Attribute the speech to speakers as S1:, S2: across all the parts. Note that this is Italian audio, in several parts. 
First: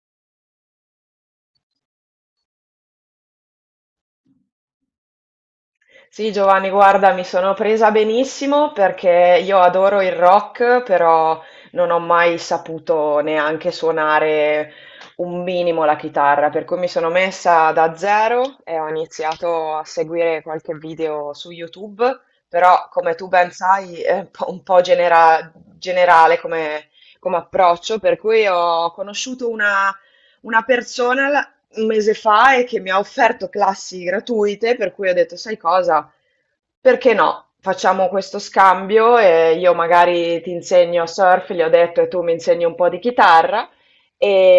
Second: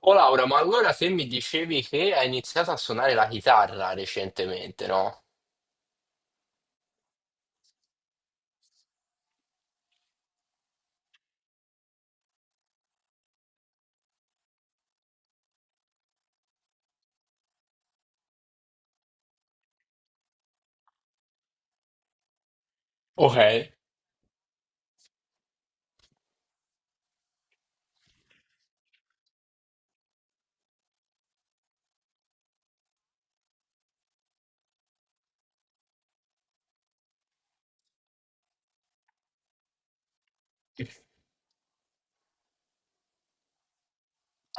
S1: Oh Laura, ma allora se mi dicevi che hai iniziato a suonare la chitarra recentemente, no?
S2: Sì, Giovanni, guarda, mi sono presa benissimo perché io adoro il rock, però non ho mai saputo neanche suonare un minimo la chitarra, per cui mi sono messa da zero e ho iniziato a seguire qualche video su YouTube, però come tu
S1: Ok.
S2: ben sai è un po' generale come approccio, per cui ho conosciuto una persona un mese fa e che mi ha offerto classi gratuite, per cui ho detto, sai cosa? Perché no? Facciamo questo scambio e io magari ti insegno surf, gli ho detto, e tu mi insegni un po' di chitarra.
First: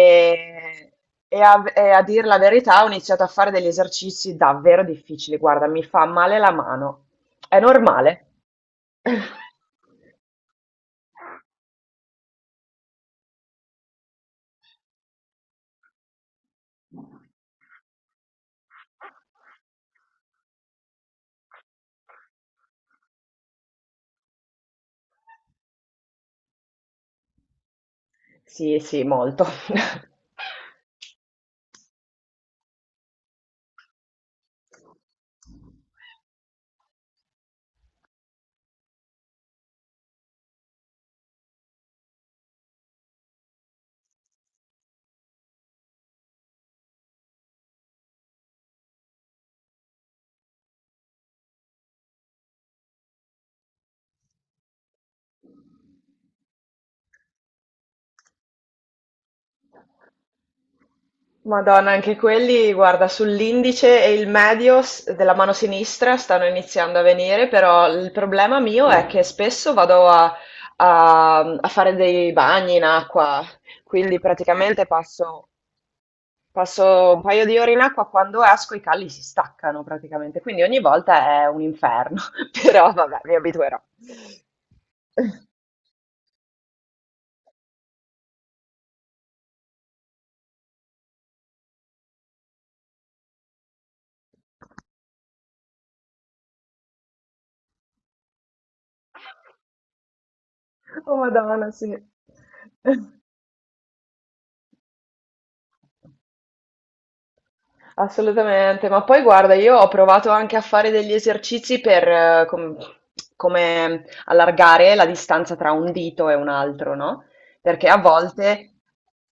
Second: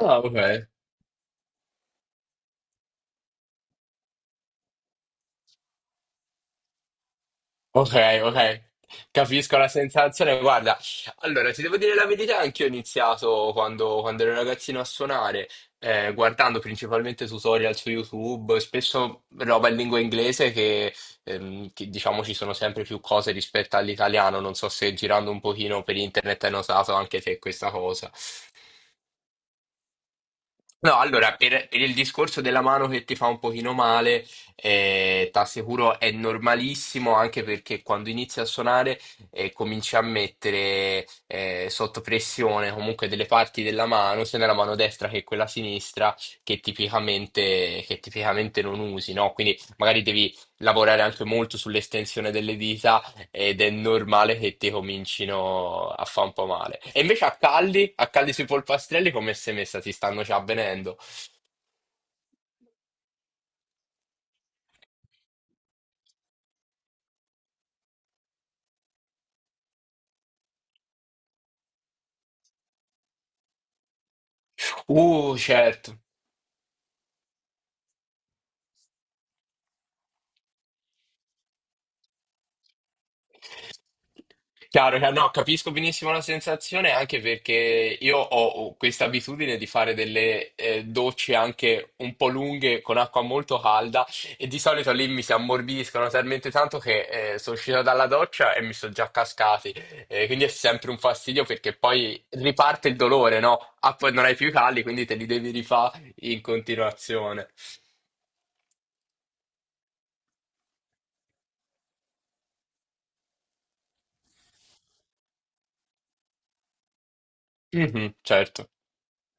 S1: Ah, ok.
S2: e a dir la verità, ho iniziato a fare degli esercizi davvero difficili. Guarda, mi fa male la mano. È
S1: Ok,
S2: normale?
S1: ok. Capisco la sensazione. Guarda, allora ti devo dire la verità, anch'io ho iniziato quando ero ragazzino a suonare, guardando principalmente tutorial su YouTube, spesso roba in lingua inglese che diciamo ci sono sempre più cose rispetto all'italiano. Non so se girando un pochino per internet hai notato anche te questa cosa.
S2: Sì, sì, molto.
S1: No, allora, per il discorso della mano che ti fa un pochino male, t'assicuro è normalissimo anche perché quando inizi a suonare cominci a mettere sotto pressione comunque delle parti della mano, sia nella mano destra che quella sinistra, che tipicamente non usi, no? Quindi magari devi lavorare anche molto sull'estensione delle dita ed è normale che ti comincino a fa' un po' male. E invece a Calli sui polpastrelli come sei messa? Ti stanno già avvenendo?
S2: Madonna, anche quelli, guarda, sull'indice e il medio della mano sinistra stanno iniziando a venire, però il problema mio è che spesso vado a fare dei bagni in acqua, quindi praticamente passo,
S1: Certo.
S2: passo un paio di ore in acqua, quando esco i calli si staccano praticamente, quindi ogni volta è un inferno. Però vabbè, mi abituerò.
S1: Chiaro, chiaro. No, capisco benissimo la sensazione anche perché io ho questa abitudine di fare delle docce anche un po' lunghe con acqua molto calda e di solito lì mi si ammorbidiscono talmente tanto che sono uscito dalla doccia e mi sono già cascati. Quindi è sempre un
S2: Oh
S1: fastidio
S2: Madonna,
S1: perché
S2: sì.
S1: poi riparte il dolore, no? Ah, poi non hai più i calli, quindi te li devi rifare in continuazione.
S2: Assolutamente, ma poi guarda, io ho provato anche a fare degli esercizi per come allargare la distanza tra un dito e un altro, no? Perché a
S1: Mhm, certo.
S2: volte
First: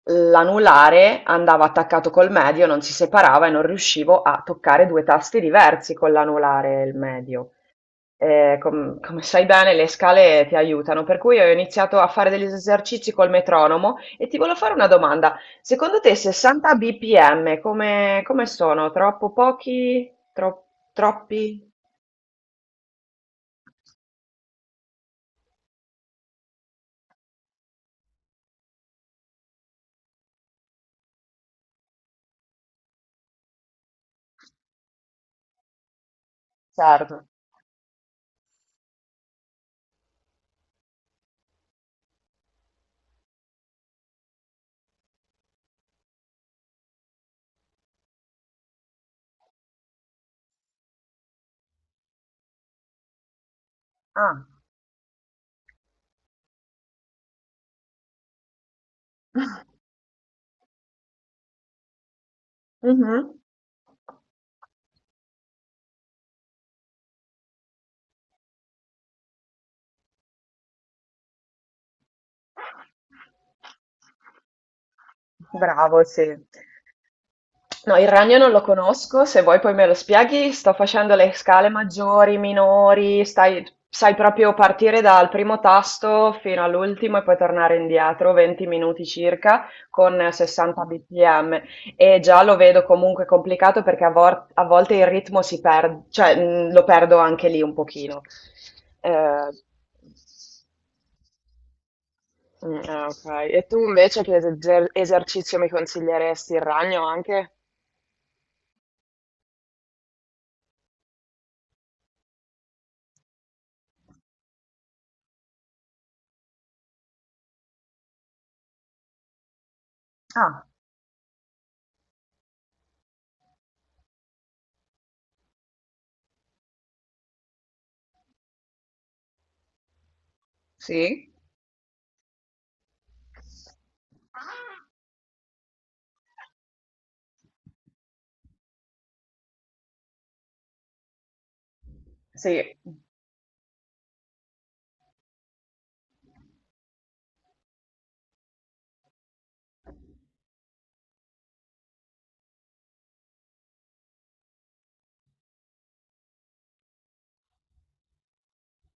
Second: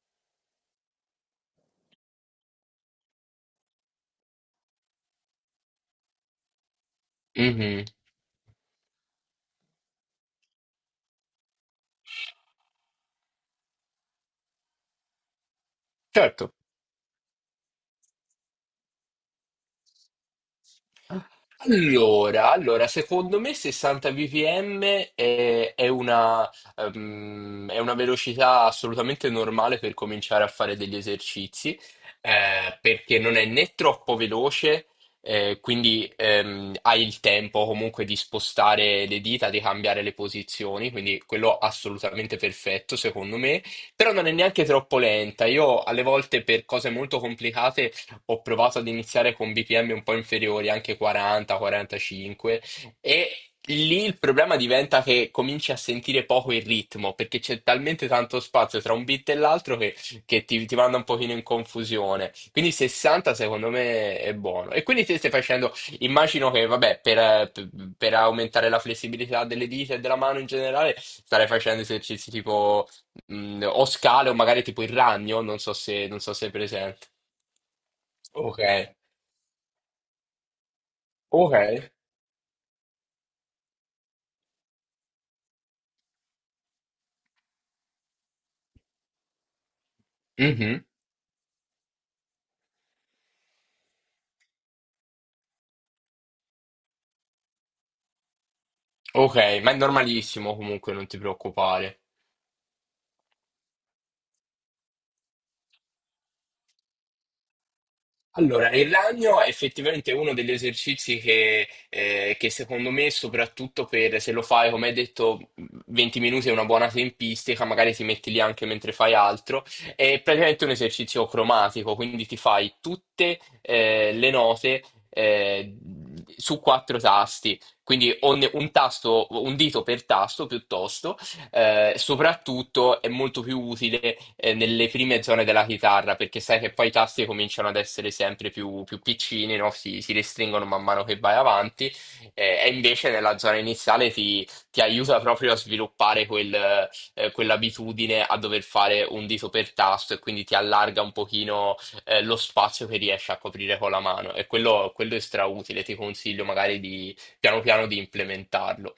S2: l'anulare andava attaccato col medio, non si separava e non riuscivo a toccare due tasti diversi con l'anulare e il medio.
S1: Mhm,
S2: Come sai bene, le scale ti aiutano, per cui ho iniziato a fare degli esercizi col metronomo e ti volevo fare una domanda: secondo te
S1: certo.
S2: 60 bpm come sono? Troppo pochi? Troppi?
S1: Allora, allora, secondo me 60 bpm è, è una, è una velocità assolutamente normale per cominciare a fare degli esercizi, perché non è né troppo veloce, quindi hai il
S2: Certo.
S1: tempo comunque di spostare le dita, di cambiare le posizioni, quindi quello assolutamente perfetto secondo me, però non è neanche troppo lenta. Io alle volte per cose molto complicate ho provato ad iniziare con BPM un po' inferiori, anche 40, 45, e lì il
S2: Ah.
S1: problema diventa che cominci a sentire poco il ritmo, perché c'è talmente tanto spazio tra un beat e l'altro che ti manda un pochino in confusione. Quindi
S2: Mh-mh.
S1: 60 secondo me è buono. E quindi te stai facendo, immagino che, vabbè, per aumentare la flessibilità delle dita e della mano in generale, starei facendo esercizi tipo o scale o magari tipo il ragno, non so
S2: Bravo,
S1: se, non
S2: sì.
S1: so se è presente.
S2: No, il ragno non
S1: Ok.
S2: lo conosco, se vuoi poi me lo spieghi. Sto facendo le
S1: Ok.
S2: scale maggiori, minori, sai, proprio partire dal primo tasto fino all'ultimo e poi tornare indietro, 20 minuti circa, con
S1: Mhm.
S2: 60 bpm. E già lo vedo comunque complicato perché a volte il ritmo si perde, cioè lo perdo anche lì un pochino.
S1: Ok,
S2: Eh,
S1: ma è normalissimo comunque, non ti preoccupare.
S2: Mm, ah, ok. E tu invece che esercizio mi consiglieresti, il ragno anche?
S1: Allora, il ragno è effettivamente uno degli esercizi che secondo me, soprattutto per se lo fai, come hai detto, 20 minuti è una buona tempistica, magari ti metti lì anche mentre fai altro, è praticamente
S2: Ah,
S1: un esercizio cromatico, quindi ti fai tutte, le note, eh, su 4 tasti, quindi un tasto, un dito per tasto piuttosto.
S2: sì?
S1: Soprattutto è molto più utile nelle prime zone della chitarra perché sai che poi i tasti cominciano ad essere sempre più piccini, no? Si restringono man mano che vai avanti
S2: Sì,
S1: e invece nella zona iniziale ti aiuta proprio a sviluppare quell'abitudine a dover fare un dito per tasto e quindi ti allarga un pochino lo spazio che riesci a coprire con la mano e quello è strautile, ti consiglio magari di piano piano di implementarlo.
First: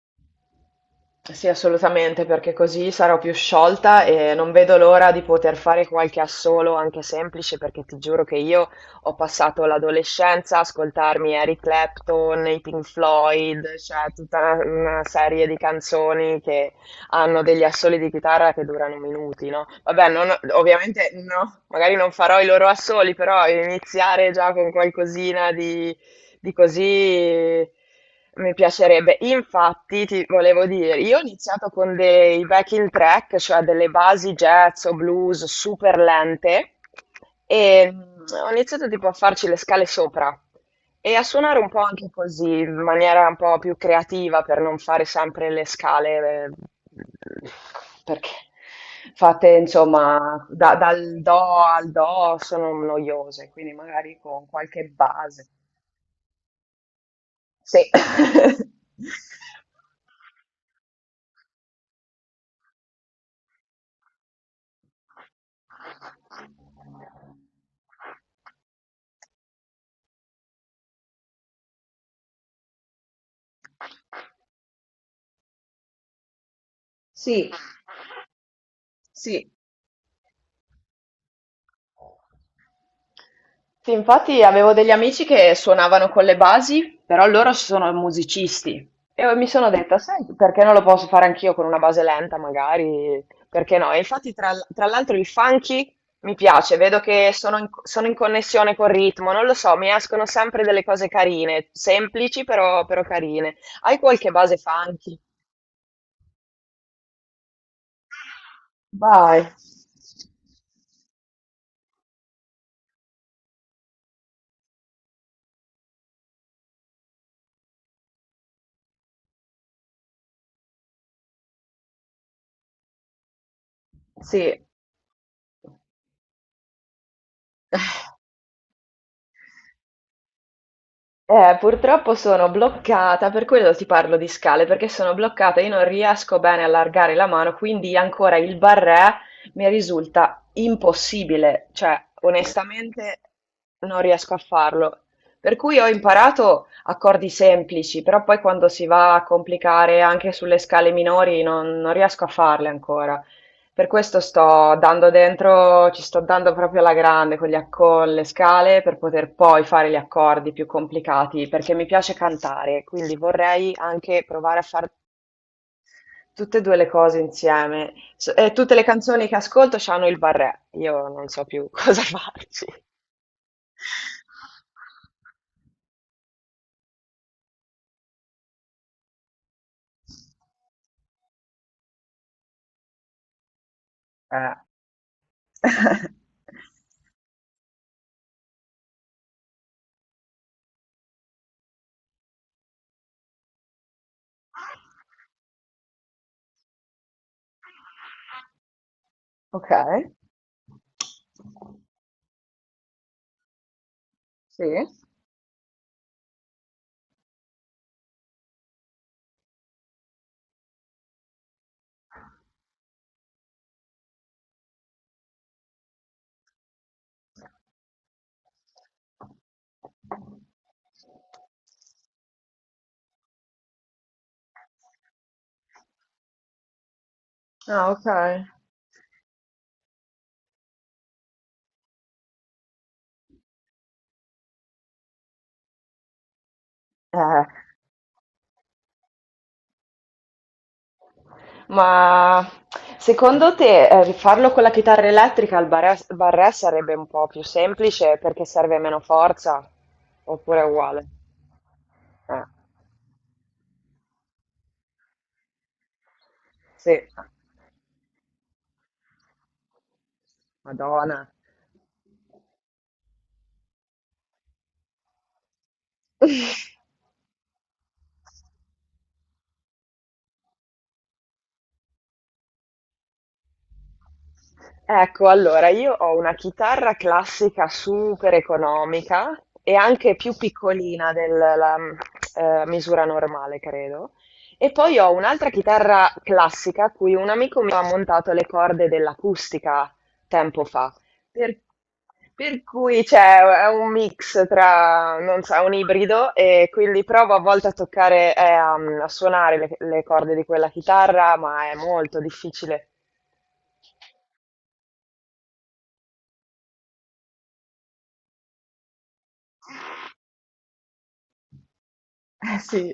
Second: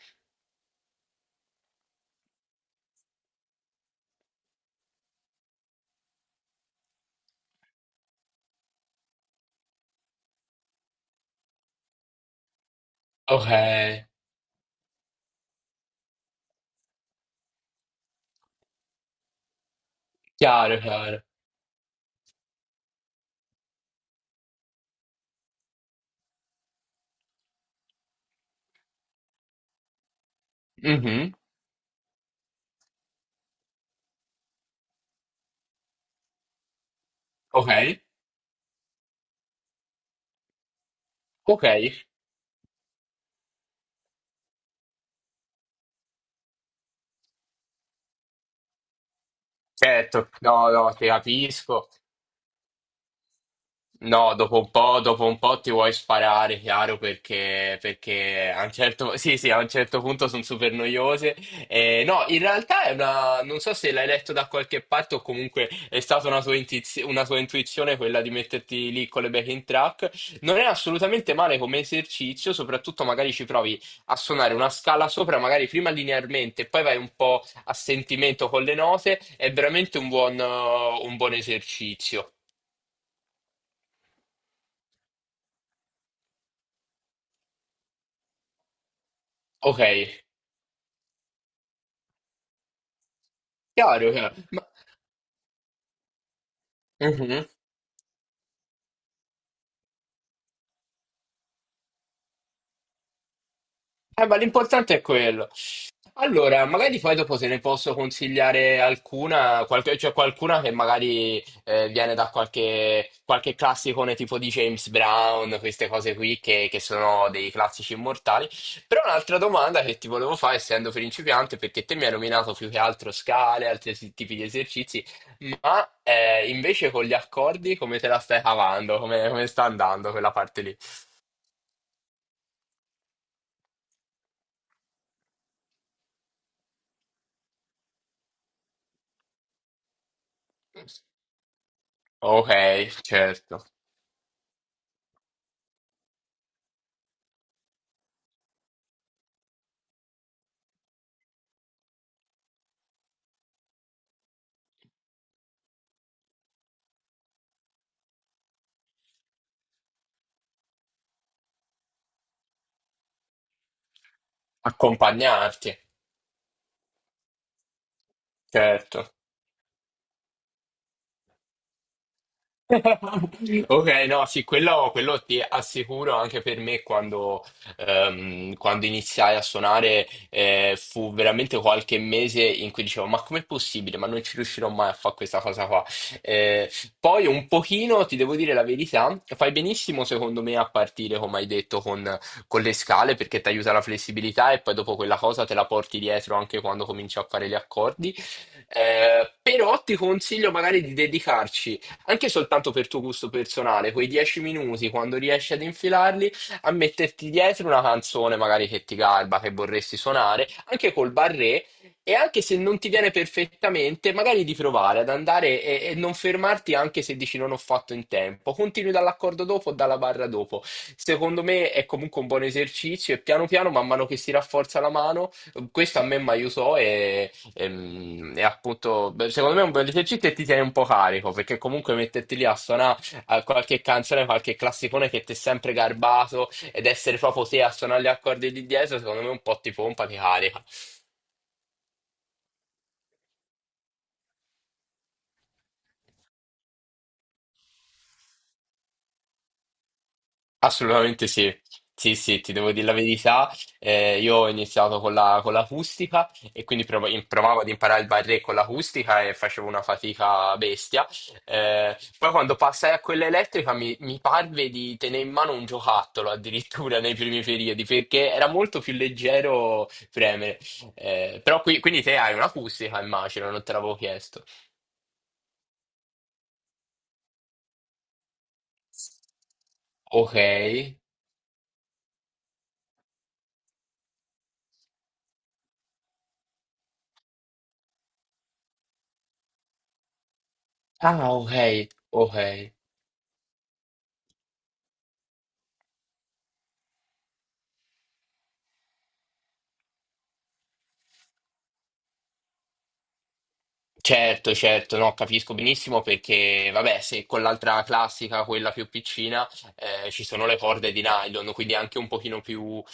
S2: sì, assolutamente, perché così sarò più sciolta e non vedo l'ora di poter fare qualche assolo anche semplice, perché ti giuro che io ho passato l'adolescenza a ascoltarmi Eric Clapton, i Pink
S1: Ok,
S2: Floyd, cioè tutta una serie di canzoni che hanno degli assoli di chitarra che durano minuti, no? Vabbè,
S1: chiaro,
S2: ovviamente
S1: chiaro.
S2: no, magari non farò i loro assoli, però iniziare già con qualcosina di così mi piacerebbe. Infatti, ti volevo dire, io ho
S1: Mhm.
S2: iniziato con dei backing track, cioè delle basi jazz o blues super lente,
S1: Ok,
S2: e ho iniziato tipo a farci le scale sopra e a suonare
S1: ok,
S2: un po' anche così, in maniera un po' più creativa per non fare sempre le scale, perché fatte
S1: certo,
S2: insomma
S1: no, no, ti
S2: dal do
S1: capisco.
S2: al do sono noiose, quindi magari
S1: No,
S2: con
S1: dopo un
S2: qualche
S1: po', dopo un
S2: base.
S1: po' ti vuoi sparare, chiaro, perché,
S2: Sì.
S1: perché a un certo, sì, sì, a un certo punto sono super noiose. No, in realtà è una, non so se l'hai letto da qualche parte o comunque è stata una tua, una tua intuizione quella di metterti lì con le backing track. Non è assolutamente male come esercizio, soprattutto magari ci provi a suonare una scala sopra, magari prima linearmente, e poi vai un po'
S2: Sì,
S1: a sentimento con le note.
S2: sì,
S1: È veramente un un buon esercizio.
S2: sì, infatti avevo degli amici che suonavano con le basi, però loro sono musicisti. E mi sono
S1: Ok.
S2: detta, sai, perché non lo posso fare anch'io con una base lenta, magari? Perché no? E
S1: Chiaro,
S2: infatti,
S1: chiaro.
S2: tra,
S1: Ma,
S2: tra l'altro, il funky mi piace, vedo che
S1: mhm.
S2: sono in connessione col ritmo, non lo so, mi escono sempre delle cose carine, semplici però carine. Hai qualche
S1: Ma
S2: base
S1: l'importante è
S2: funky?
S1: quello. Allora, magari poi dopo te ne posso consigliare
S2: Vai.
S1: alcuna, qualche, cioè qualcuna che magari viene da qualche classicone tipo di James Brown, queste cose qui che sono dei classici immortali. Però un'altra domanda che ti volevo fare, essendo principiante, perché te mi hai nominato più che altro scale, altri tipi
S2: Sì.
S1: di esercizi, ma invece con gli accordi come te la stai cavando? Come, come sta andando quella parte lì?
S2: Purtroppo sono bloccata, per quello ti parlo di scale, perché sono bloccata, io non riesco bene a allargare la mano, quindi ancora il barré mi risulta impossibile, cioè
S1: Okay,
S2: onestamente
S1: certo.
S2: non riesco a farlo. Per cui ho imparato accordi semplici, però poi quando si va a complicare anche sulle scale minori non riesco a farle ancora. Per questo sto dando dentro, ci sto dando proprio alla grande con gli ac con le scale, per poter poi fare gli accordi più complicati, perché mi piace cantare, quindi vorrei anche provare a far
S1: Accompagnarti,
S2: tutte e due le cose insieme. S e tutte le
S1: certo.
S2: canzoni che ascolto c'hanno il barré, io non so più cosa farci.
S1: Ok, no, sì, quello ti assicuro anche per me quando iniziai a suonare fu veramente qualche mese in cui dicevo ma com'è possibile? Ma non ci
S2: Eh.
S1: riuscirò mai a fare questa cosa qua. Eh, poi un pochino, ti devo dire la verità, fai benissimo secondo me a partire, come hai detto, con le scale perché ti aiuta la flessibilità e poi dopo quella cosa te la porti dietro anche quando cominci a fare gli accordi. Però ti
S2: Okay,
S1: consiglio magari di dedicarci anche soltanto per tuo gusto personale, quei dieci
S2: sì.
S1: minuti, quando riesci ad infilarli, a metterti dietro una canzone magari che ti garba, che vorresti suonare, anche col barré, e anche se non ti viene perfettamente, magari di provare ad andare e non fermarti anche se dici non ho fatto in tempo. Continui dall'accordo dopo o dalla barra dopo. Secondo me è comunque un buon esercizio e piano piano, man mano che si rafforza la mano, questo a me mi aiutò e
S2: Ah, okay.
S1: Appunto, beh, secondo me è un bel esercizio e ti tiene un po' carico, perché comunque metterti lì a suonare qualche canzone, qualche classicone che ti è sempre garbato ed essere
S2: Eh.
S1: proprio te a suonare gli accordi lì dietro, secondo me un po' ti pompa, ti carica.
S2: Ma secondo te, farlo con la chitarra elettrica al barré sarebbe un po' più semplice perché serve meno forza? Oppure è uguale?
S1: Assolutamente sì. Sì, sì,
S2: Eh,
S1: ti devo dire la verità. Io ho iniziato con l'acustica e quindi
S2: sì,
S1: provavo ad imparare il barré con l'acustica e facevo una fatica bestia.
S2: Madonna.
S1: Poi quando passai a quella elettrica mi parve di tenere in mano un giocattolo addirittura nei primi periodi perché era molto più leggero premere. Però qui, quindi te hai un'acustica, immagino, non te l'avevo chiesto.
S2: Ecco, allora io ho una chitarra classica super economica e anche più
S1: Ok.
S2: piccolina della misura normale, credo. E poi ho un'altra chitarra classica a cui un amico mi ha montato le corde dell'acustica tempo fa.
S1: Ah, ok,
S2: Per,
S1: ok.
S2: per cui c'è è un mix, tra, non so, è un ibrido, e quindi provo a volte a toccare, a suonare le corde di quella chitarra, ma è molto difficile.
S1: Certo, certo, no, capisco benissimo perché, vabbè, se con l'altra classica, quella più piccina, ci sono le corde di nylon, quindi anche un pochino
S2: Eh
S1: più,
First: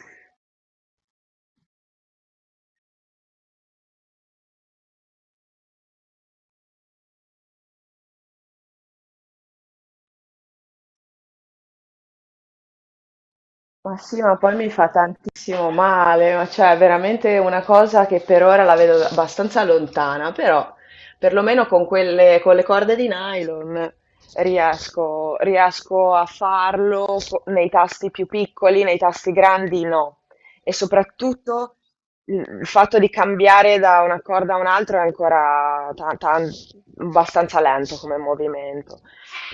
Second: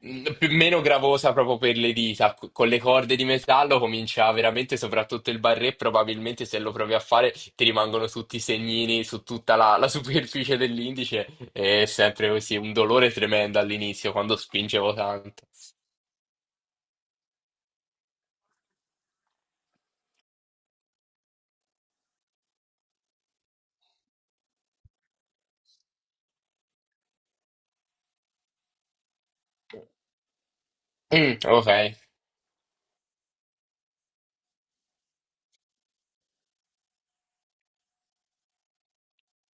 S1: meno gravosa proprio per le dita. Con le corde di metallo comincia veramente, soprattutto il barré, probabilmente se lo provi a fare ti rimangono tutti i segnini su tutta la superficie dell'indice, è sempre così, un dolore tremendo all'inizio
S2: sì,
S1: quando
S2: ma poi mi fa
S1: spingevo tanto.
S2: tantissimo male, ma cioè è veramente una cosa che per ora la vedo abbastanza lontana, però perlomeno con le corde di nylon riesco a farlo, nei tasti più piccoli, nei tasti grandi no. E
S1: Mm, ok,
S2: soprattutto il fatto di cambiare da una corda a un'altra è ancora abbastanza lento come movimento.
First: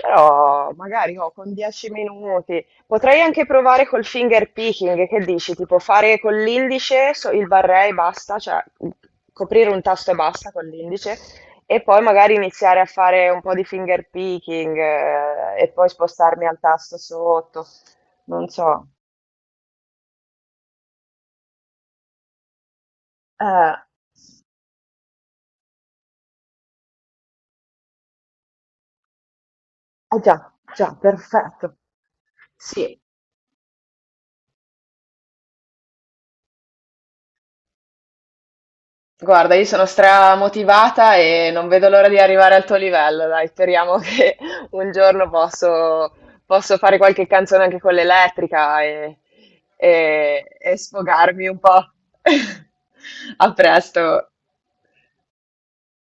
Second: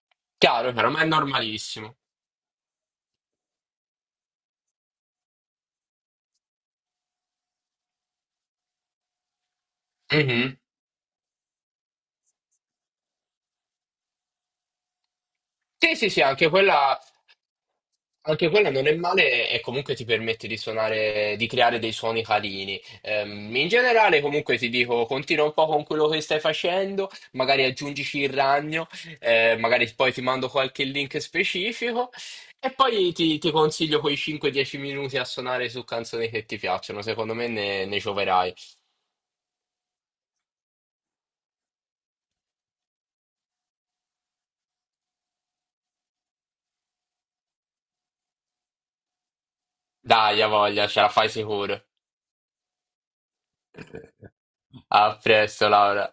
S2: Però
S1: chiaro, chiaro, ma è
S2: magari oh, con 10
S1: normalissimo.
S2: minuti. Potrei anche provare col finger picking, che dici? Tipo fare con l'indice, il barré e basta, cioè coprire un tasto e basta
S1: Mhm.
S2: con l'indice, e poi magari iniziare a fare un po' di finger picking, e poi
S1: Sì, sì, sì,
S2: spostarmi al tasto sotto. Non
S1: anche quella
S2: so.
S1: non è male e comunque ti permette di suonare, di creare dei suoni carini. In
S2: Eh,
S1: generale, comunque ti dico, continua un po' con quello che stai facendo, magari aggiungici il ragno, magari poi
S2: ah
S1: ti mando
S2: già,
S1: qualche
S2: già,
S1: link
S2: perfetto.
S1: specifico e
S2: Sì,
S1: poi ti consiglio quei 5-10 minuti a suonare su canzoni che ti piacciono. Secondo me ne gioverai.
S2: guarda, io sono stramotivata e non vedo l'ora di arrivare al tuo livello, dai, speriamo che un giorno posso fare qualche canzone anche con l'elettrica e,
S1: Dai,
S2: e-
S1: a
S2: e
S1: voglia, ce la fai
S2: sfogarmi un
S1: sicuro.
S2: po'. A presto.
S1: A presto, Laura.